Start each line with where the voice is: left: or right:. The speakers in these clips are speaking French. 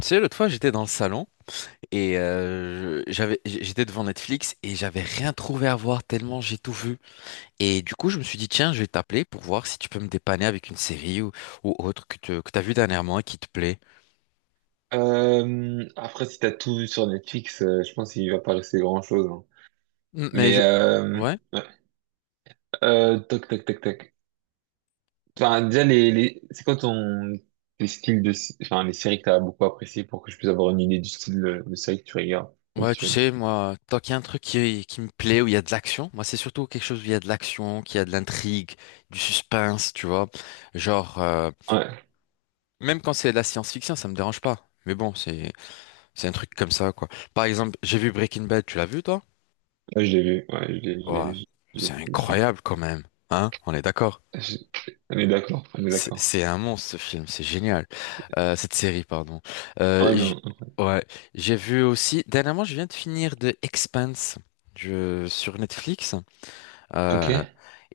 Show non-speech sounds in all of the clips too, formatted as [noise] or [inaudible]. left: Tu sais, l'autre fois, j'étais dans le salon et j'avais, j'étais devant Netflix et j'avais rien trouvé à voir tellement j'ai tout vu. Et du coup, je me suis dit, tiens, je vais t'appeler pour voir si tu peux me dépanner avec une série ou autre que t'as vu dernièrement et qui te plaît.
right: Après, si t'as tout vu sur Netflix, je pense qu'il va pas rester grand-chose, hein.
left: Mm, mais
right: Mais
left: je. Ouais,
right: ouais. Euh, toc, toc, toc, toc. Enfin, déjà, les... c'est quoi ton les styles de, enfin, les séries que t'as beaucoup appréciées pour que je puisse avoir une idée du style de série que tu regardes ou que
left: ouais, tu
right: tu aimes.
left: sais, moi, tant qu'il y a un truc qui me plaît, où il y a de l'action, moi, c'est surtout quelque chose où il y a de l'action, qu'il y a de l'intrigue, du suspense, tu vois. Genre,
right: Ouais,
left: même quand c'est de la science-fiction, ça me dérange pas. Mais bon. C'est un truc comme ça, quoi. Par exemple, j'ai vu Breaking Bad, tu l'as vu, toi?
right: ouais, je l'ai vu. Ouais, je l'ai, je
left: Ouah,
right: l'ai, je
left: c'est
right: l'ai- je l'ai-
left: incroyable quand même. Hein? On est d'accord.
right: je on est d'accord, on est
left: C'est
right: d'accord.
left: c'est un monstre ce film, c'est génial. Cette série, pardon. Euh,
right: Oh
left: j-
right: non.
left: ouais, j'ai vu aussi. Dernièrement, je viens de finir The Expanse sur Netflix.
right: Ok.
left: Euh,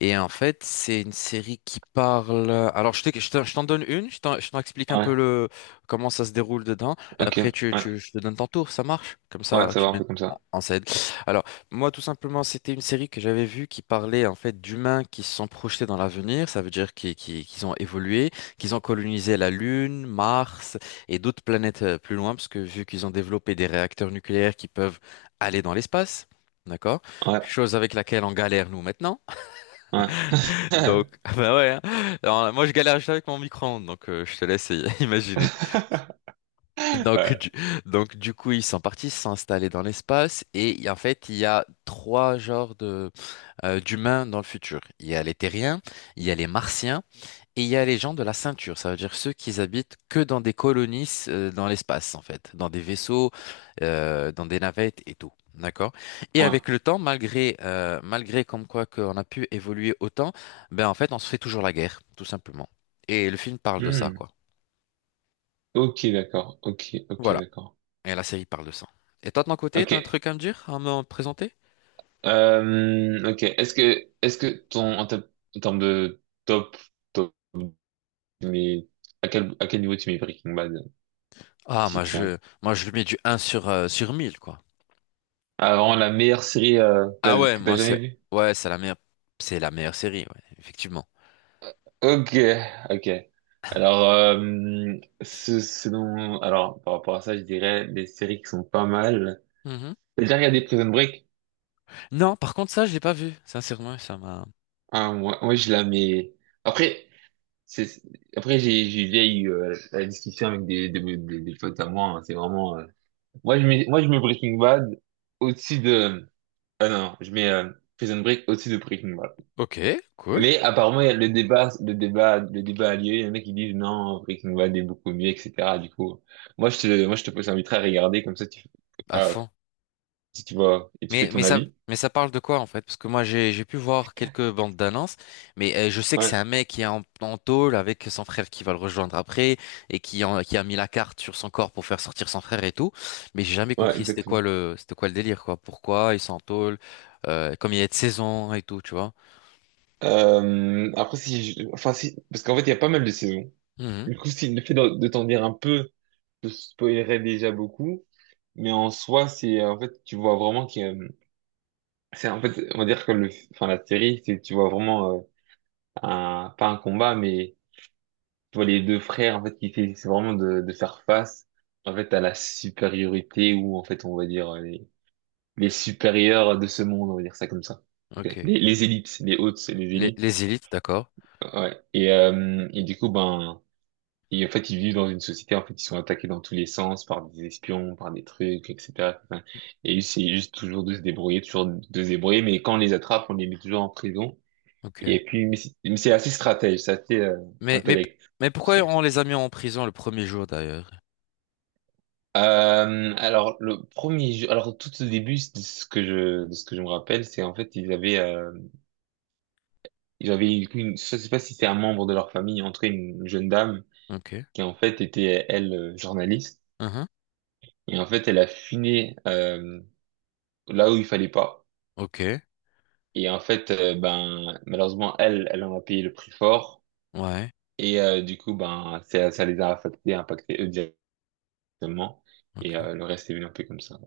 left: et en fait, c'est une série qui parle. Alors, je t'en donne une, je t'en explique un peu
right: Ouais.
left: le comment ça se déroule dedans.
right: Ok.
left: Après,
right: Ouais.
left: je te donne ton tour, ça marche? Comme
right: Ouais,
left: ça,
right: ça
left: tu
right: va, on
left: mets
right: fait comme
left: en
right: ça.
left: en scène. Alors, moi, tout simplement, c'était une série que j'avais vue qui parlait en fait d'humains qui se sont projetés dans l'avenir. Ça veut dire qu'ils ont évolué, qu'ils ont colonisé la Lune, Mars et d'autres planètes plus loin, parce que vu qu'ils ont développé des réacteurs nucléaires qui peuvent aller dans l'espace. D'accord?
right: Ouais.
left: Chose avec laquelle on galère nous maintenant.
right: Ouais.
left: Donc, [laughs] bah ouais. Hein. Alors, moi, je galère juste avec mon micro-ondes, donc je te laisse [laughs] imaginer.
right: [laughs]
left: Donc,
right: Ouais.
left: du, donc du coup, ils sont partis s'installer dans l'espace et en fait, il y a trois genres de d'humains dans le futur. Il y a les terriens, il y a les martiens. Et il y a les gens de la ceinture, ça veut dire ceux qui habitent que dans des colonies dans l'espace, en fait, dans des vaisseaux, dans des navettes et tout. D'accord? Et
right: Ouais.
left: avec le temps, malgré comme quoi qu'on a pu évoluer autant, ben en fait, on se fait toujours la guerre, tout simplement. Et le film parle de ça,
right: Hmm.
left: quoi.
right: Ok, d'accord. Ok, ok,
left: Voilà.
right: d'accord.
left: Et la série parle de ça. Et toi, de ton côté,
right: Ok.
left: t'as un truc à me dire, à me présenter?
right: Ok. Est-ce que en termes de top, top, mais à quel niveau tu mets Breaking Bad,
left: Ah,
right: si tu as,
left: moi, je lui mets du un sur 1000 quoi.
right: ah, vraiment la meilleure série que
left: Ah
right: t'as
left: ouais,
right: que t'as
left: moi,
right: jamais vue?
left: ouais, c'est la meilleure série, ouais, effectivement.
right: Ok, ok. Alors, ce, selon, alors par rapport à ça, je dirais des séries qui sont pas mal.
left: Mhm.
right: T'as déjà regardé Prison Break?
left: Non, par contre, ça, je l'ai pas vu. Sincèrement, ça m'a
right: Ah, moi, je la mets. Après, c'est, c'est- après, j'ai déjà eu la discussion avec des potes à moi, hein. C'est vraiment, moi, je mets Breaking Bad au-dessus de. Ah non, je mets Prison Break au-dessus de Breaking Bad.
left: ok, cool.
right: Mais apparemment, il y a le débat a lieu. Il y en a qui disent non, Breaking Bad est beaucoup mieux, etc. Du coup, moi, je te t'inviterai à regarder comme ça, tu,
left: À
right: ah,
left: fond.
right: si tu vois et tu fais
left: Mais,
right: ton
left: mais ça,
right: avis.
left: mais ça parle de quoi, en fait? Parce que moi, j'ai pu voir quelques bandes d'annonces, mais je sais que c'est
right: Ouais,
left: un mec qui est en tôle avec son frère qui va le rejoindre après et qui a mis la carte sur son corps pour faire sortir son frère et tout. Mais j'ai jamais
right: ouais,
left: compris c'était quoi
right: exactement.
left: le, c'était quoi le délire, quoi. Pourquoi ils sont en tôle, comme il y a de saison et tout, tu vois.
right: Après, si, je- enfin, si, parce qu'en fait, il y a pas mal de saisons.
left: Mhm,
right: Du coup, si le fait de t'en dire un peu te spoilerais déjà beaucoup, mais en soi, c'est en fait, tu vois vraiment que c'est en fait, on va dire que le, enfin la série, c'est tu vois vraiment un pas un combat, mais tu vois les deux frères en fait qui fait, c'est vraiment de faire face en fait à la supériorité ou en fait on va dire les supérieurs de ce monde, on va dire ça comme ça. Ok.
left: ok.
right: Les élites, les hautes, les
left: Les,
right: élites.
left: les élites, d'accord.
right: Ouais. Et du coup ben et en fait, ils vivent dans une société, en fait, ils sont attaqués dans tous les sens par des espions, par des trucs, etc. Enfin, et c'est juste toujours de se débrouiller, toujours de se débrouiller, mais quand on les attrape, on les met toujours en prison.
left: Ok.
right: Et puis, mais c'est assez stratège, c'est assez
left: Mais, mais,
right: intellect.
left: mais pourquoi
right: C'est-
left: on les a mis en prison le premier jour, d'ailleurs?
right: Alors, le premier jeu, alors tout au début de ce que je, de ce que je me rappelle, c'est en fait, ils avaient une, je sais pas si c'était un membre de leur famille, en tout cas une jeune dame
left: Ok.
right: qui en fait était, elle, journaliste.
left: Mhm.
right: Et en fait, elle a fini là où il fallait pas.
left: Ok,
right: Et en fait, ben malheureusement, elle, elle en a payé le prix fort.
left: ouais,
right: Et du coup, ben ça les a affectés, impactés eux directement. Et
left: ok,
right: le reste est venu un peu comme ça.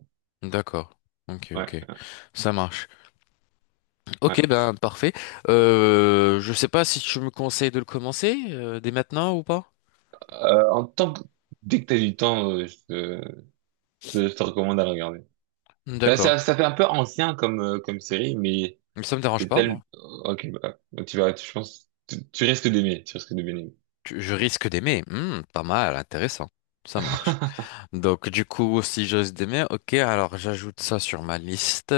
left: d'accord, ok,
right: Ouais,
left: ok, ça marche. Ok,
right: ouais.
left: ben parfait. Je sais pas si tu me conseilles de le commencer dès maintenant ou pas.
right: En tant que dès que t'as du temps, je te recommande à le regarder. Ça,
left: D'accord,
right: ça, ça fait un peu ancien comme comme série, mais
left: ça me dérange
right: c'est
left: pas, moi.
right: tel. Ok, bah, tu vas, tu, je pense, tu risques d'aimer, tu risques de bien aimer.
left: Je risque d'aimer. Hmm, pas mal, intéressant. Ça marche. Donc, du coup, si j'ose d'aimer, ok, alors j'ajoute ça sur ma liste.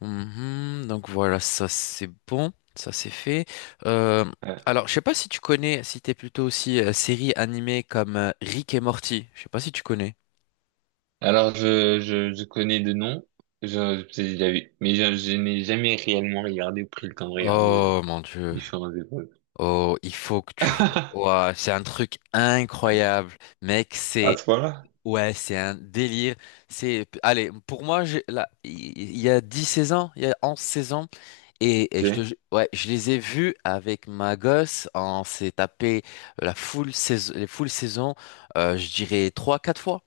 left: Mhm, donc voilà, ça c'est bon, ça c'est fait. Euh,
right: [laughs]
left: alors, je sais pas si tu connais, si t'es plutôt aussi série animée comme Rick et Morty. Je sais pas si tu connais.
right: Alors, je connais de noms, mais je n'ai jamais réellement regardé ou pris le temps de regarder
left: Oh mon Dieu.
right: différentes épreuves.
left: Oh, il faut que tu vois.
right: [laughs]
left: Ouah, c'est un truc incroyable. Mec,
right: À
left: c'est
right: ce point-là?
left: ouais, c'est un délire. Allez, pour moi, là, il y a 10, 16 ans, il y a 11, 16 ans, et
right: Ok.
left: ouais, je les ai vus avec ma gosse. On s'est tapé les full saisons, je dirais trois, quatre fois.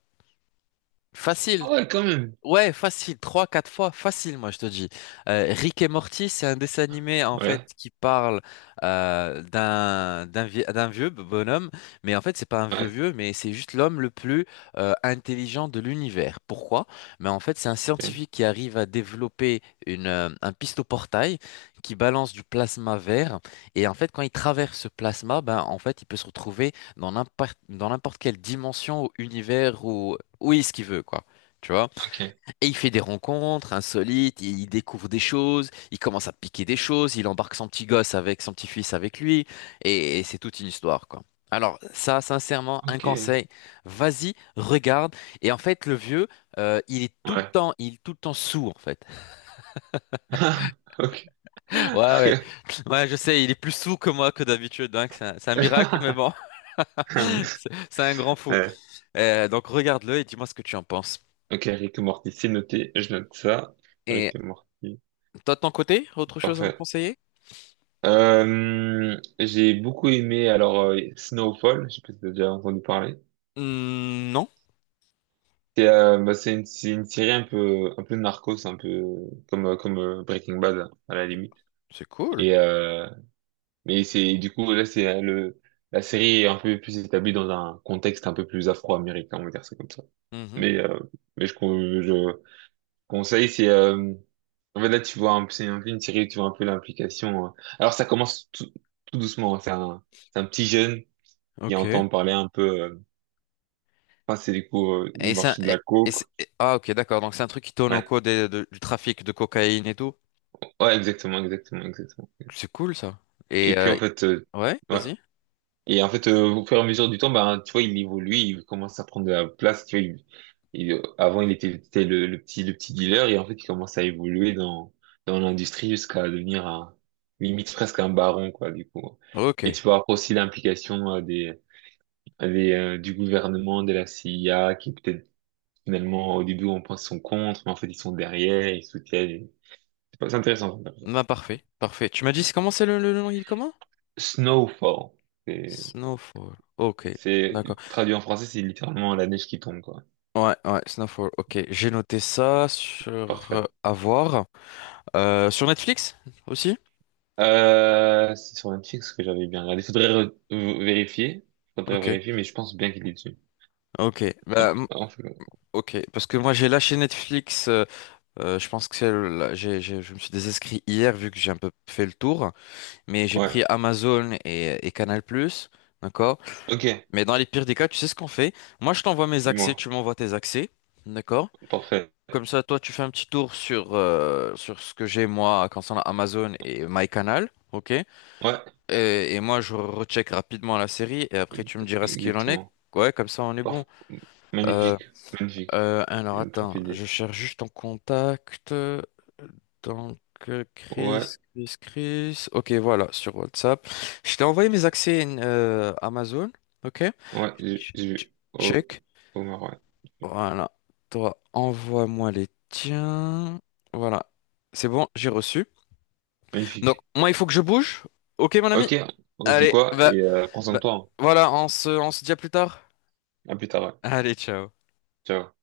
left: Facile.
right: Ah ouais, quand même.
left: Ouais, facile, trois, quatre fois, facile, moi je te dis. Rick et Morty, c'est un dessin animé en fait
right: Ouais,
left: qui parle d'un vieux bonhomme, mais en fait c'est pas un vieux
right: ouais,
left: vieux, mais c'est juste l'homme le plus intelligent de l'univers. Pourquoi? Mais en fait c'est un
right: ok,
left: scientifique qui arrive à développer une un pistoportail qui balance du plasma vert, et en fait quand il traverse ce plasma, ben en fait il peut se retrouver dans n'importe quelle dimension ou univers ou où est-ce qu'il veut quoi. Tu vois?
right: ok,
left: Et il fait des rencontres insolites, il découvre des choses, il commence à piquer des choses, il embarque son petit-fils avec lui, et c'est toute une histoire, quoi. Alors ça, sincèrement, un
right: ok,
left: conseil, vas-y, regarde. Et en fait, le vieux, il est tout le
right: ouais.
left: temps, il est tout le temps sourd, en fait.
right: [laughs] Ok.
left: [laughs] Ouais, ouais, ouais, je sais, il est plus sourd que moi que d'habitude, hein, que c'est un miracle, mais
right: Ok.
left: bon,
right: [laughs]
left: [laughs] c'est un grand fou.
right: Ouais.
left: Donc regarde-le et dis-moi ce que tu en penses.
right: Ok, Rick et Morty, c'est noté, je note ça.
left: Et
right: Rick et Morty,
left: toi, de ton côté, autre chose à me
right: parfait.
left: conseiller?
right: J'ai beaucoup aimé alors Snowfall, je sais pas si t'as déjà entendu parler.
left: Hmm, non,
right: C'est bah, c'est une série un peu narcos un peu comme comme Breaking Bad à la limite
left: c'est cool.
right: et mais c'est du coup là c'est le la série est un peu plus établie dans un contexte un peu plus afro-américain on va dire ça comme ça mais euh, mais je conseille c'est en fait là tu vois un peu- c'est un peu une série où tu vois un peu l'implication. Alors ça commence tout, tout doucement hein. C'est un c'est un petit jeune qui
left: Ok.
right: entend parler un peu enfin c'est du coup du
left: Et ça,
right: marché de la
left: et c'est-
right: coke.
left: et- Ah, ok, d'accord, donc c'est un truc qui tourne au
right: Ouais,
left: cours du trafic de cocaïne et tout.
right: ouais, exactement, exactement, exactement.
left: C'est cool ça. Et
right: Et puis en fait,
left: ouais,
right: ouais.
left: vas-y.
right: Et en fait, au fur et à mesure du temps, ben, tu vois, il évolue, il commence à prendre de la place. Tu vois, avant, il était, c'était le petit dealer, et en fait, il commence à évoluer dans, dans l'industrie jusqu'à devenir un, limite presque un baron, quoi, du coup. Et
left: Ok.
right: tu vas avoir aussi l'implication des, du gouvernement, de la CIA, qui peut-être finalement, au début, on pense qu'ils sont contre, mais en fait, ils sont derrière, ils soutiennent. C'est pas- c'est intéressant.
left: Bah parfait, parfait. Tu m'as dit comment c'est le nom, il est comment?
right: Snowfall.
left: Snowfall. Ok,
right: C'est
left: d'accord.
right: traduit en français, c'est littéralement la neige qui tombe, quoi.
left: Ouais, ouais, Snowfall. Ok, j'ai noté ça sur
right: Parfait.
left: à voir. Sur Netflix aussi?
right: C'est sur Netflix que j'avais bien regardé. Vérifier. Faudrait
left: Ok,
right: vérifier, mais je pense bien qu'il est dessus.
left: ok. Bah
right: Ouais.
left: ok, parce que moi j'ai lâché Netflix. Je pense que là, je me suis désinscrit hier vu que j'ai un peu fait le tour. Mais j'ai pris
right: Ouais.
left: Amazon et Canal+, d'accord?
right: Ok.
left: Mais dans les pires des cas, tu sais ce qu'on fait? Moi, je t'envoie mes accès,
right: Dis-moi.
left: tu m'envoies tes accès, d'accord?
right: Parfait.
left: Comme ça, toi, tu fais un petit tour sur ce que j'ai, moi, concernant Amazon et MyCanal, ok? Et,
right: Ouais.
left: et moi, je recheck rapidement la série et après, tu me diras ce qu'il en est.
right: Exactement.
left: Ouais, comme ça, on est bon.
right: Parfait.
left: Euh,
right: Magnifique. Magnifique.
left: alors
right: C'est une propre
left: attends, je
right: idée.
left: cherche juste ton contact. Donc Chris,
right: Ouais.
left: Chris, Chris. Ok, voilà, sur WhatsApp. Je t'ai envoyé mes accès Amazon. Ok?
right: Ouais. J'ai
left: Ch-
right: j'ai
left: ch-
right: vu. Au,
left: Check.
right: au Maroc.
left: Voilà. Toi, envoie-moi les tiens. Voilà. C'est bon, j'ai reçu. Donc,
right: Magnifique.
left: moi, il faut que je bouge. Ok, mon ami?
right: Ok. On se dit
left: Allez,
right: quoi?
left: bah,
right: Et prends soin de
left: bah,
right: toi, hein.
left: voilà, on se dit à plus tard.
right: À plus tard, ouais.
left: Allez, ciao.
right: Ciao.